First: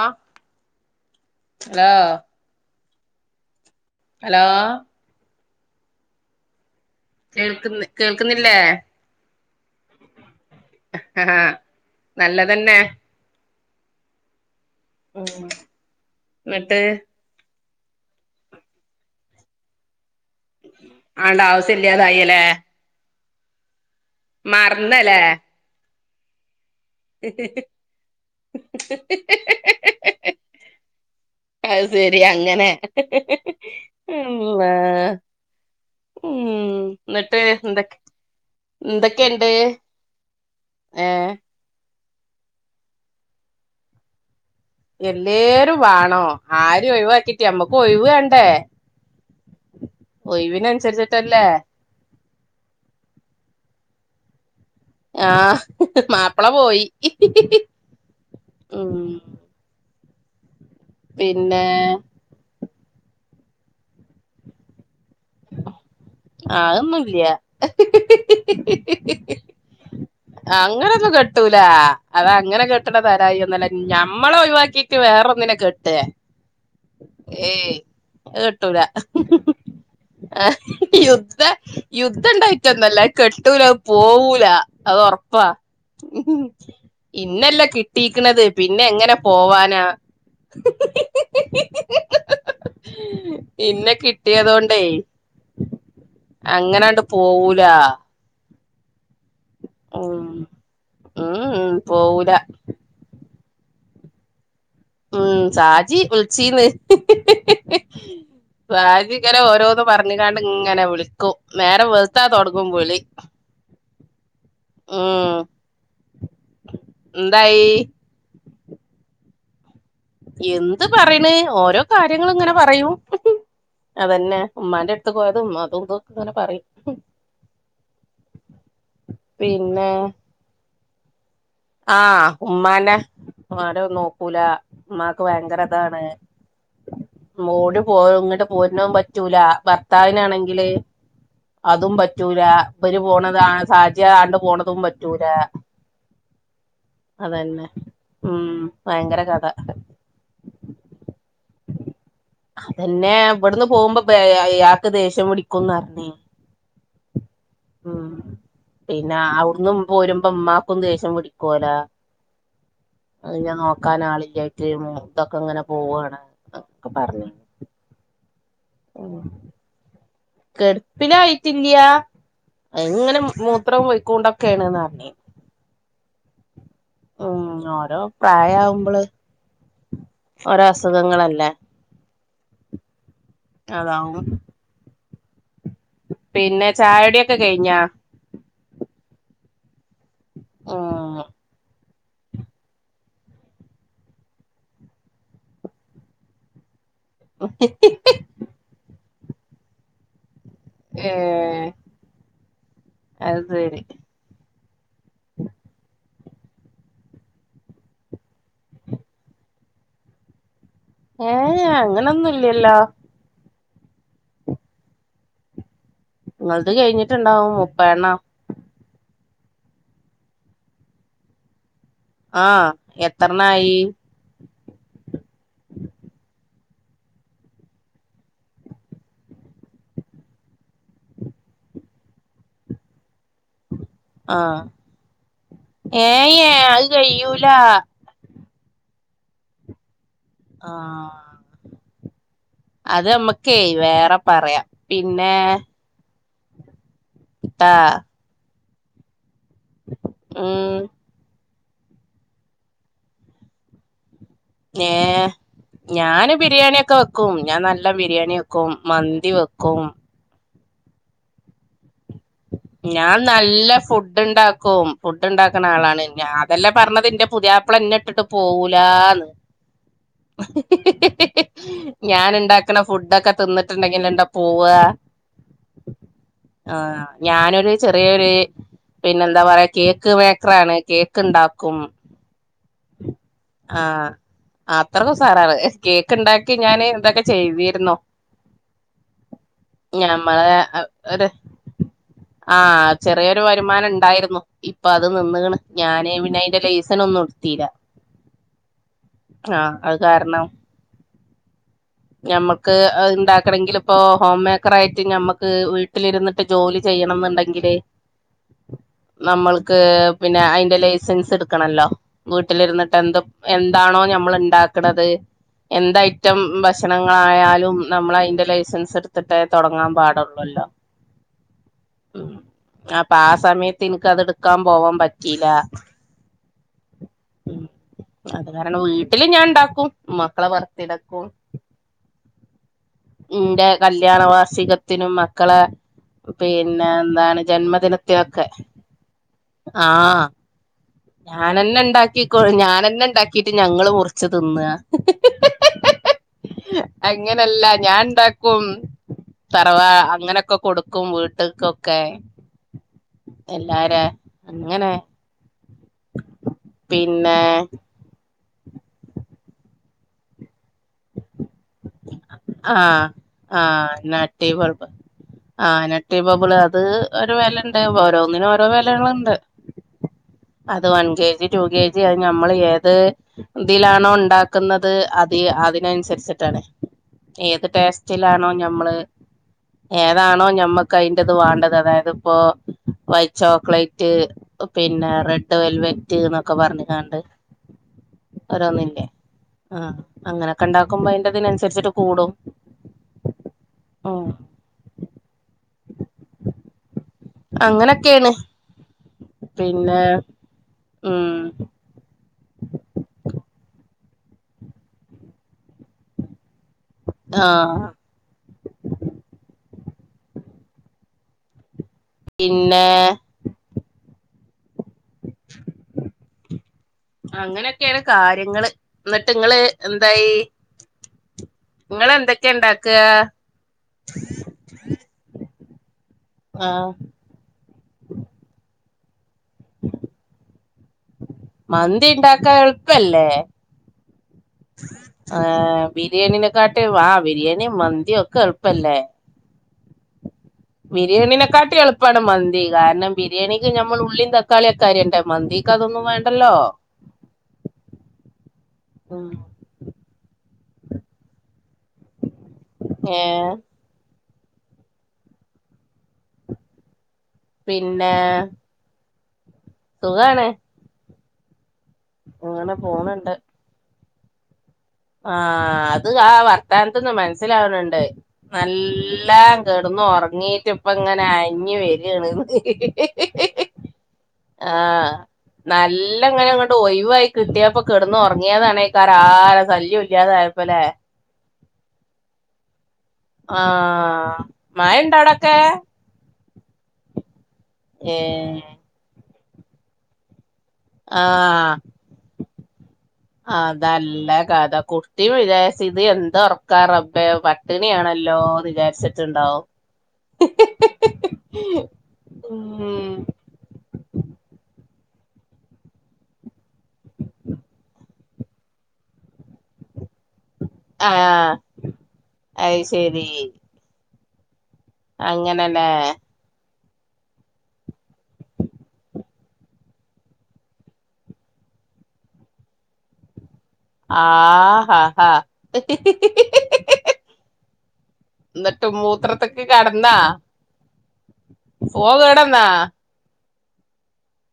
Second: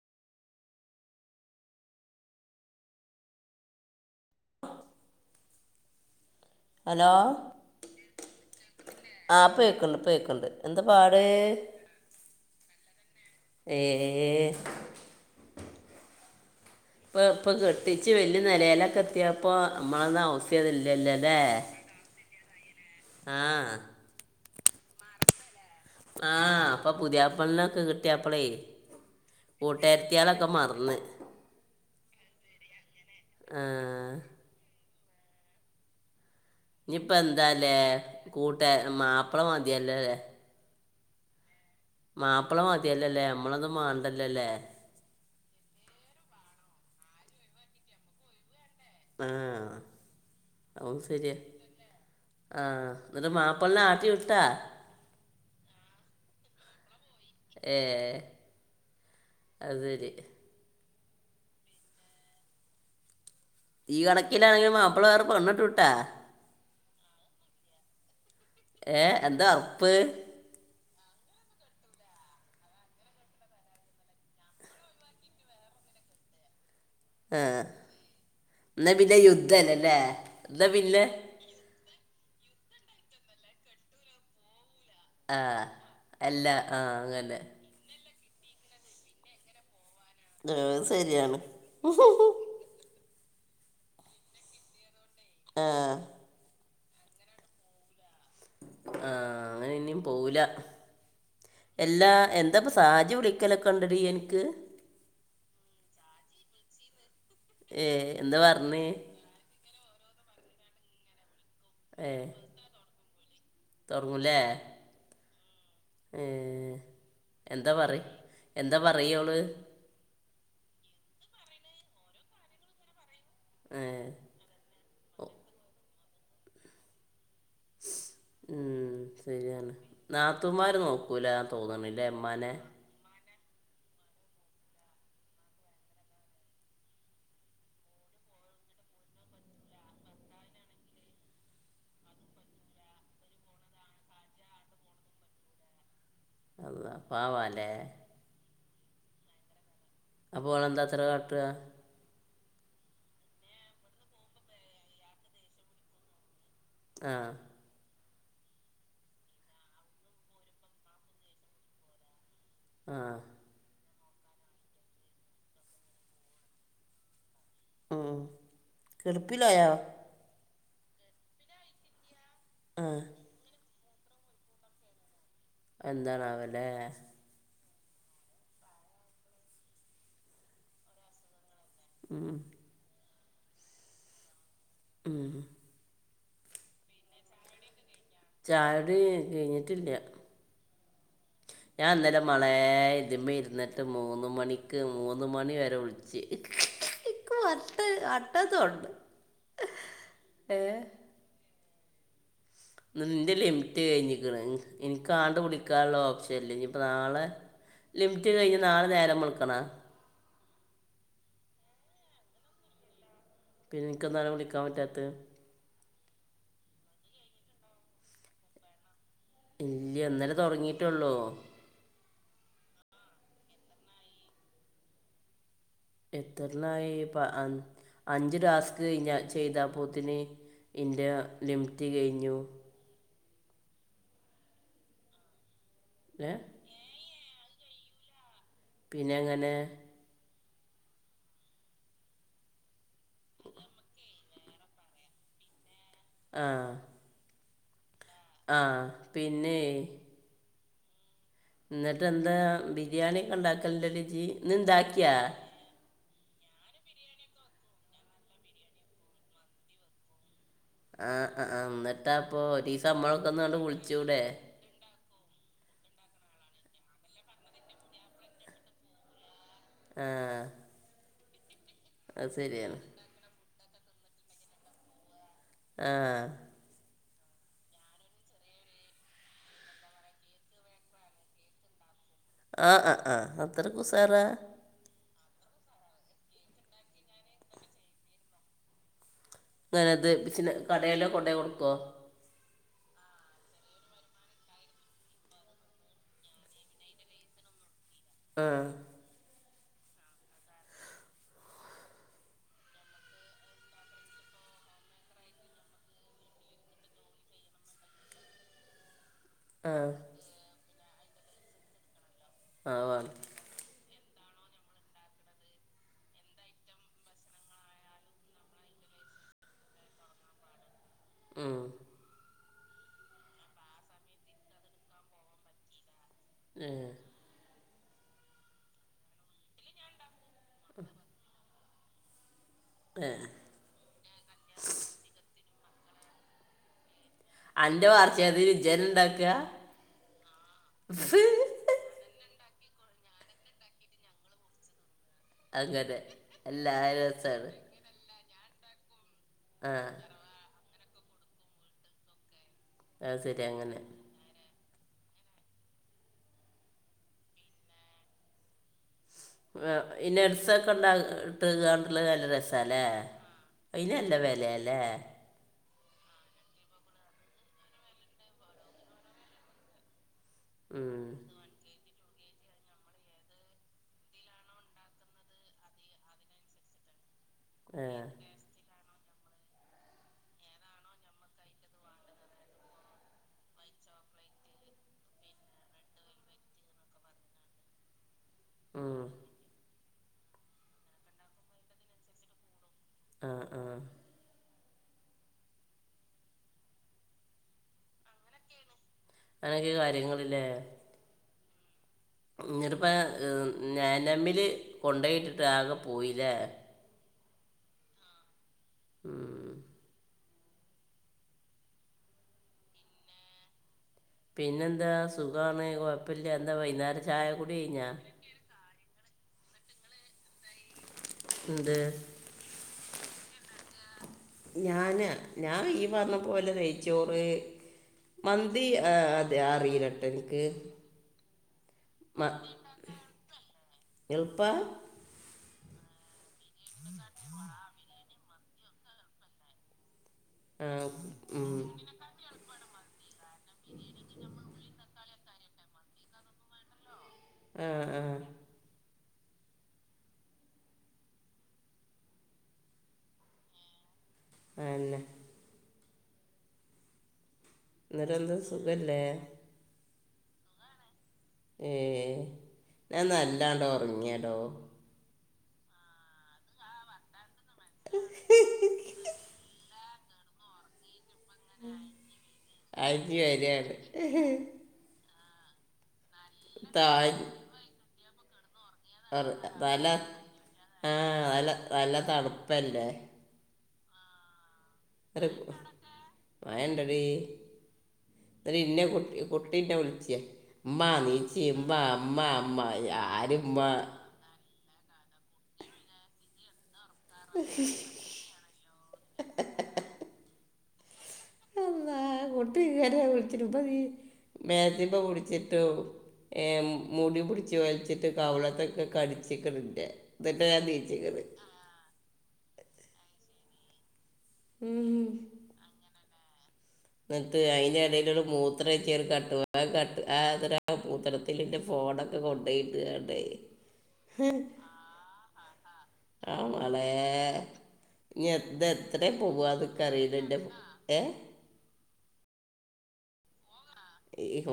ആ hello hello കേൾക്കുന്നില്ല ഹ ഇപ്പോ കേൾക്കുന്നുണ്ട് എന്തൊക്കെ പാട് നല്ലതു തന്നെ ഹേ ഓ- ഇപ്പോ കെട്ടിച്ച്, വല്യ നെലയിലൊക്കെ എത്തിയപ്പോ നമ്മള- വേണ്ട ആവിശ്യം ഇല്ലാതെ ആയില്ലേ ആഹ് മറന്നല്ലേ? ആഹ് അപ്പൊ പുതിയാപ്പള്ളിനൊക്കെ കിട്ടിയപ്പോൾ കൂട്ടുകാരികളെ ഒക്കെ മറന്ന്. അ ശെരി അങ്ങനെ ആ മ് ഇനിയിപ്പോ എ ന്താല്ലേ കൂട്ടുകാരികളെ വേണ്ട മാപ്പിളയെ എന്തൊക്കെണ്ട് മതിയല്ലോ ലെ ഏ മാപ്പിള യെ മതിയല്ലോ നമ്മളൊന്നും വേണ്ടല്ലലോ എല്ലാവരെയും വേണം ആരും ഒഴിവാക്കിട്ടി നമ്മക്ക് ഒഴിവു വേണ്ടേ ആഹ് ശരിയാ ഒഴിവിനനുസരിച്ചിട്ടല്ലേ ആഹ എന്നിട്ട് മാപ്പിളയെ ആട്ടി വിട്ടാ. ആഹ് മാപ്പിള പോയി ഏ മ് അത് ശരി പിന്നെ ഈ കണക്കിലാണെങ്കിലിൽ മാപ്പിള വേറെ പെണ്ണ് കെട്ടുംട്ടോ അതൊന്നുല്ല ഏ എന്താ ഉറപ്പ് അങ്ങനൊന്നും കെട്ടൂല്ല കിട്ടൂല അതങ്ങനെ കെട്ടുന്ന തരായി ഒന്നുമല്ല ഞമ്മളെ ഒഴിവാക്കിട്ട് വേറെൊന്നിനെ കേട്ടെ? ആ ഏയ് അത് കെട്ടൂല എന്നാ പിന്നെ യുദ്ധമല്ലേ ആ. എന്നാ പിന്നെ യുദ്ധം ഉണ്ടായിട്ടന്നല്ല കെട്ടൂല പോവൂല. അത് ആ ഉറപ്പാ അല്ല ആ അങ്ങനെ എന്നെ അല്ലേ കിട്ടി. ക്ക് ണത് പിന്നെ ങ്ങനെ പോവാനാ? ഏ ശരിയാണ്. പിന്നെ കിട്ടിയതോണ്ടേ ആ അങ്ങനണ്ട് പോവൂല. ആഹ് അങ്ങനെ യൊന്നും ഉം പോവില്ല ഉം ഉം അല്ല പോവൂല എന്താപ്പോ സാജി വിളി - വിളിക്കൽ ഒക്കെ ഉണ്ടോ നിനക്ക് ഉം ഷാജി വിളിച്ചീന്ന്. ഏ എന്താ പറഞ്ഞേ? ന്ന് പറഞ്ഞ കണ്ട് ഇങ്ങനെ വിളിക്കും നേരെ ഏ വെളുത്ത തൊടങ്ങും വിളി. തുടങ്ങൂലേ ഉം ഏ എന്തായി എന്താ പാറിയ എന്താ പറയോള്? എന്ത് പറയണ് ഓരോ കാര്യങ്ങളും ഇങ്ങനെ പറയും. ഏ അതന്നെ ഉമ്മാന്റെ അടുത്ത് പോയത് ഉമ്മാതുംതക്കെങ്ങനെ പറയും. മ്മ് ശരിയാണ് പിന്നെ നാത്തൂന് മാര് നോക്കൂല. തോന്നണില്ലേ ആഹ് ഉമ്മാനെ ഉമ്മാന. ആരും നോക്കൂല ഉമാക്ക് ഭയങ്കര താണ്. മോടി പോ ഇങ്ങോട്ട് പോരുന്നോൻ പറ്റൂല ഭർത്താവിനാണെങ്കില്- അതും പറ്റൂല ഇര് പോണത സാഹച്യ കണ്ട് പോണതും പറ്റൂല. അതാ അതന്നെ പാവാല്ലേ ഉം ഭയങ്കര കഥ- അപ്പോൾ അവൾ എന്താത്ര കാട്ടുക? അതന്നെ ഇവിടുന്ന് പോകുമ്പോയാക്ക് ദേഷ്യം പിടിക്കുംന്ന്റിഞ്ഞേ. ആഹ് മ് പിന്നെ അവിടന്ന് പോരുമ്പോ ഉമ്മാക്കും ദേഷ്യം പിടിക്കൂല്ല. ആ അത് ഞാന. കനാലിലായിട്ട് മു തൊക്കെ ഇങ്ങനെ പോവുവയാണ്ക്ക പറഞ്ഞത്. കിടപ്പിലായ? കെടുപ്പിനായിട്ടില്ലയ ആ എങ്ങനെ മു,? ത്ര പോയ്ക്കൊണ്ടൊക്കെയ ആണ് ന്ന് പറഞ്ഞു. എന്താണാവലെ? മ് ഓരോ പ്രായ വുമ്പോള് ഓരോ അസുഖങ്ങളല്ലേ? മ് അത [inaudible] പിന്നെ ചായകുടിയൊക്കെ കഴിഞ്ഞാ ചായോടി കഴിഞ്ഞിട്ടില്ല ആഹ ഞാൻ ഇന്നലെ മേളെ ഇതി്മ്മ ഇരുന്നിട്ട് മൂന്ന് മണിക്ക് മൂന്ന് മണി വരെ വിളിച്ച് എനിക്ക് വാട്ട വാട്ടതു ഉണ്ട് ഏ നിന്റെ ലിമിറ്റ് കഴിഞ്ഞി എനിക്കാണ്ട് വിളിക്കാനുള്ള ഓപ്ഷ ഇനിയിപ്പ നാളെ ലിമിറ്റ് കഴിഞ്ഞ നാളെ നേരം വെളുക്കാണം ഏ അങ്ങനൊന്നും ഇല്ലല്ലോ പിന്നെ എനിക്ക എന്താലും വിളിക്കാൻ പറ്റാത്ത നിങ്ങത് കഴിഞ്ഞിട്ടുണ്ടാവും മുപ്പ എണ്ണ ഇല്ലയ ഇന്നാല തുടങ്ങീട്ടള്ളൂ ആഹ എത്രണ്ണായി എത്രല്ലായിപ്പ അഞ്ച് ടാസ്ക് കഴിഞ്ഞ ചെയ്തപോത്തിന് ഇന്റെ ലിമിറ്റ് കഴിഞ്ഞു ആഹ ഏ അത് കഴൂല പിന്നെങ്ങനെ? ആഹ അത് നമ്മക്കേ വേറെ പറയാം പിന്നെ ആഹ ആ ആ പിന്നെ ഉം എന്നിട്ട് എന്താ ബിരിയാണിയ ഒക്കെ ഉണ്ടാക്കല ലിജി ഇ എന്താക്കിയാ ഏഹ് ഞാന് ബിരിയാണിയക്കെ വെക്കും ഞാൻ നല്ല ബിരിയാണി വെക്കും മന്തി വെക്കും ആഹ എന്നിട്ടാ അപ്പൊ ഒരേസം നമല്ലൊക്കെന്ന് വിളിച്ചൂടെ ഫുഡ്ഡ്ണ്ടാക്ക്‌ണ ആളാണ് ഞാ അതെല്ല പറഞ്ഞത് ന്റെ പുതിയാപ്പള ഇന്നെഇട്ടിട്ട് പോവൂലാന്ന് ആ അത് ഞാന് ഇണ്ടാക്കണ ശരിയാണ് ഫുഡ്ഡ്ഒക്കെ തിന്നിട്ട്ണ്ടെങ്കില്ണ്ട പോവ ആ ഞാനൊരു ചെറിയൊര് പിന്നെഎന്താപറയാ കേക്ക് മേക്കറാണ് കേക്ക്ണ്ടാക്കും ആ ആ ആ അത്രകുസാറാ സാറാവ് കേക്ക്ണ്ടാക്കി ഞാന് എന്തൊക്കെ ചെയ്തിര്ന്നോ അങ്ങനെത് ബിസിനെ കടേലൊ കൊണ്ടയൊട്ക്കൊ ആ ചെറിയൊരു വരുമാനണ്ടായിരുന്നു ഇപ്പൊ അത് നിന്നക്ക്ണ് ഞാന് പിന്നെഅയ്ന്റെ ലൈസന് ഒന്നു കൊട്ത്തീലാ ആ ആ അത് കാരണം ഞമ്മക്ക് അഹ് ഇണ്ടാക്കണങ്കിലിപ്പോ ഹോംമേക്കർ ആയിട്ട് ഞമ്മക്ക് വീട്ടിലിരുന്നിട്ട് ജോലി ചെ ചെയ്യണംന്നുണ്ടെങ്കില് ആ നമ്മൾക്ക് പിന്നെ അയിന്റെ ലൈസൻസ് ഇട്ക്കണല്ലോ ആ വീട്ടിലിരുന്നിട്ട് വേണം എന്ത് എന്താണോ നമ്മള്ണ്ടാക്കണത് എന്തഐറ്റം ഭക് ക്ഷണങ്ങളായാലും നമ്മളയിന്റെ ലൈസൻസ് എട്ത്തിട്ടേ തൊടങ്ങാൻപാടൊള്ളൊല്ലോ മ് അപ്പൊ ആ സമയത്ത് ഇൻക്കത്ട്ക്കാപോവാ പറ്റീല ഏ അത് കാരണം വീട്ടില് ഞാൻണ്ടാക്കും മക്കളെ ബർത്തിടക്കും ഏ. ന്റെ കല്യാണവാർഷികത്തിനും മക്കളെ പിന്നെ എന്താണ് അന്റെ വാർച്ചയിൽ ജന്മദിനത്തൊക്കെ രുചന ഉണ്ടാക്കുക ആ ഞാനന്നെണ്ടാക്കിക്കൊ ഞാനെന്നെണ്ടാക്കീട്ട് ഞങ്ങള് മുറിച്ച് തിന്ന അങ്ങനെ എല്ലാ രസാണ് ക്കും തറവാ അങ്ങനെക്കെ കൊടുക്കും വീട്ട്ക്കൊക്കെ അത് ശരി അങ്ങനെ എല്ലാരെ അങ്ങനെ പിന്നേ ഇ ന്നെട്സൊക്കെ ണ്ട ഇട്ട്ക്കാണ്ട ന്ന് നല്ല രസാല്ലേ ആഹ് ഇന് നല്ലവെലല്ലേ ആ നട്ടി ബബിള് അത് ഒരു വെലണ്ട് ഓരോന്നിനും ഓരോ വിലള്ണ്ട് അത് ഉം. വൺകേജി റ്റുകെ ജി അഹ് നമ്മള് ഏത് ഇതിലാണോണ്ടാക്കുന്നത് അത് അതിനൻസരിച്ചിട്ടാണ് ഏത് ഏ ടേസ്റ്റിലാണോ ഞമ്മള് ഏതാണോ ഞമ്മക്ക് അയിന്റെത് വാണ്ടത് അതായത് ഇപ്പോ വൈറ്റ്ചോക്ലേറ്റ് പിന്നെ റെഡ് വെൽവെറ്റ് ന്നൊക്കെപർഞ്കാണ്ട് ഉം ഓരൊന്നില്ലേ ആ അങ്ങനൊക്കെണ്ടാക്കുമ്പോ അയ്ന്റെതിനൻസരിച്ചിട്ട് കൂടും ആ അങ്ങനൊക്കെണ് അങ്ങനൊക്കെ പിന്നെ ഉം ഇഞട്പ്പ നെയനമ്മില് കൊണ്ടോയിട്ടിട്ട് ആകെപോയില്ലേ ആഹാ ഉം പിന്നെ പിന്നെന്താ സുഖാണ് കൊഴപ്പില്ല എന്താ വൈന്നേര ചായകുടി കയിഞ്ഞോ ന്നിട്ട്ങ്ങള് എന്തായി എന്ത് ഇങ്ങെന്തെക്കെണ്ടാക്ക ഞ ഈ പർഞ്ഞ പോലെ നെയ്ച്ചോറ് മന്തി അറീലട്ടോഇൻക് മന്തിണ്ടാക്കാൻ എൾപ്പല്ലേ എളുപ്പ ഏ ബിരിയാണിനനെക്കൊട്ടെ വാ ബിരിയാണിയും മന്തി ഒക്കെ എളുപ്പല്ലേ ആ ഉം ബിരിയാണിനനെക്കെട്ടി എളുപ്പമാണ് മന്തി കാരണം ബിരിയാണിക്ക് നഞമ്മൾ ഉള്ളീ തക്കാളിയൊക്കെ [unintelligible] മന്തിക്ക് അതൊന്നും വേണ്ടല്ലോ ആഹ ആഹ ഉം [unintelligible] അന്നെ പിന്നെ നിരന്തരം സുഖല്ലേ സുഖാണ് ഏ അങ്ങനെ ഞാൻ പോണുണ്ട് നല്ലാണ്ടോ ഉറങ്ങിയടോ ആഹ അത് ആ വർത്താനത്തന്നന്ന് മനസ്സിലാവണണ്ട് നല്ലാം [inaudible] ഇന്ന് ഉറങ്ങീട്ട് ഇപ്പം അങ്ങനെ [unintelligible] വരണന്ന് അഞ്ച് വരെയാണ് ആഹ നല്ല ഇങ്ങനെ അങ്ങോട്ട് താഴ് ഒഴവായി കിട്ടിയപ്പ കിടന്ന് ഉറങ്ങിയതാണ തല [unintelligible] ഇല്ലാതായപ്പോല്ലെ ആ [inaudible] നല്ല നല്ല തണുപ്പല്ലേ ആഹ മ ഇണ്ടടൊക്കെ വയണ്ടടി [unintelligible] ഏ ഇന്ന കുട്ടി കുട്ടീന്റെ വിളിച്ച മാമീച് ആഹ് മാ മാ മായ അതല്ല കഥ കുട്ടി വിചാരിച് [inaudible] ക്കാ റബ്ബയ പട്ടിണിയ ആണല്ലോ വിചാരിച്ചിട്ടുണ്ടാവും [unintelligible] ഉം മുടിപൊടിിച്ചു വെച്ചിട്ട് കവളത്തൊക്കെ കടിച്ച [inaudible] ആഹ് അത് ശരി ഉം. അങ്ങനെല്ലേ എന്നിട്ട് അതിന്റെടൽ ഒരു മൂത്രം ചേറി കട്ടു ക ആതൊരാ മൂത്രത്തില് ന്റെ ഫോ കോടൊക്കെ കൊണ്ടോയിട്ട്അണ്ടേ ആഹഹാ ഹാ ഞ് എദ് എത്രേ പോവ്വാന്ന് കറിയലണ്ട് [unintelligible] ഏ പോകേടന്നാ?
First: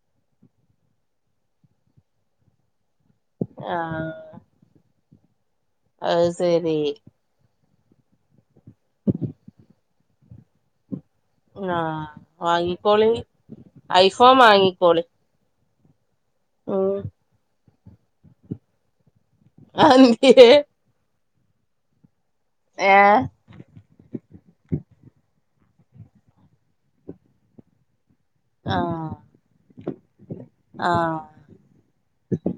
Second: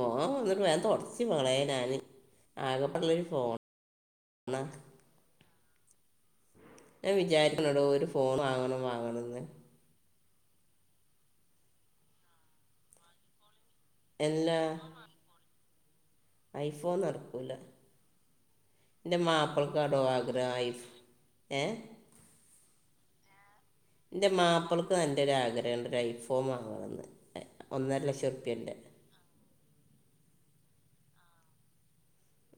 ഓ ഒന്നിട്ട് വേൻ തുടച് മളേ ഞാൻ ആകെപ് ളെരൂ ഫോ ആഹ് ണാ അത് ശരി ടോ ഒരു ഫോൺ വാങ്ങണം വാങ്ങണന്ന്. ആഹ വാങ്ങിക്കോളി ഐഫോം എല്ലാ വാങ്ങിക്കോളി. ഐഫോൺ ഉം നട്ക്കൂല ൻ്റെ മാപ്പിൾക്കാടോ ആഗ്രഹ അതെന്തിയേ ഐഫ് ഏഹ ഏ ൻ്റെ മാപ്പിൾക്ക് നല്ലൊരു ആഗ്രഹണ്ട് ഒരു ഐഫോൺ വാങ്ങണന്ന് ഒന്നര ലക്ഷ [unintelligible] ആ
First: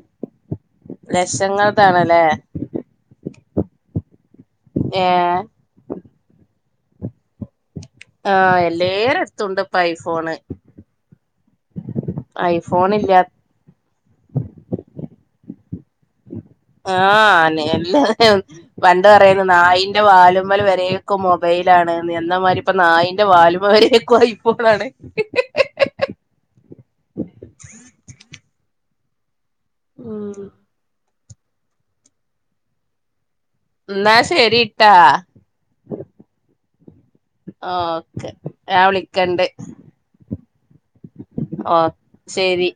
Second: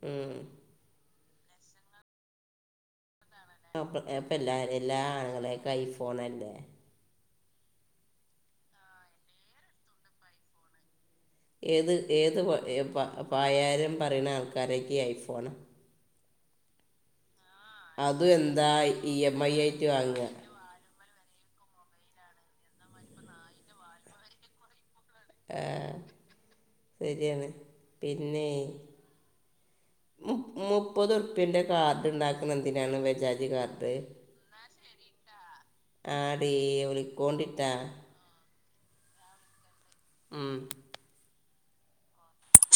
ഉം ലക്ഷങ്ങതണല്ലേ? അപ്പ എല്ലാ എല്ലാ ഏഹ് ആണുങ്ങളെക്കും [unintelligible] ഐഫോൺല്ലേ? ആഹ എല്ലേരെടുത്തുണ്ട് ഇപ്പൊ ഐഫോണ്. ഏത് ഏത് പ ഐഫോൺ പാ ഇല്ലാ പായാരം പറയുന്ന ആൾക്കാരേക്ക ഐഫോൺ ആന്ന് അതും എല്ലരെന്ന് എന്താ വണ്ട് ഇ എം പറയുന്നു ഐ ആയിട്ട് നായിന്റെ വാങ്ങുക വാല്മൽ വരേ ക്ക് മൊബൈലാണ് എന്നമാതിരി ഇപ്പ നായിന്റെ വാലുമവരേക്കും ഐഫോ ണാണ് ആഹ ശെരിയാണ് പിന്നെ മൂ ഉം മുപ്പത് ഉർപ്പ്യന്റെ കാർഡ്ണ്ടാക്കുന്ന എന്തിനാണ് വെജാ എന്നാ ശെരിട്ടൊ ആടി ഒളികോണ്ടിട്ടാ ഓക്കെ ഞാൻ വിളിക്കണ്ട്. മ് ഓ ശെരി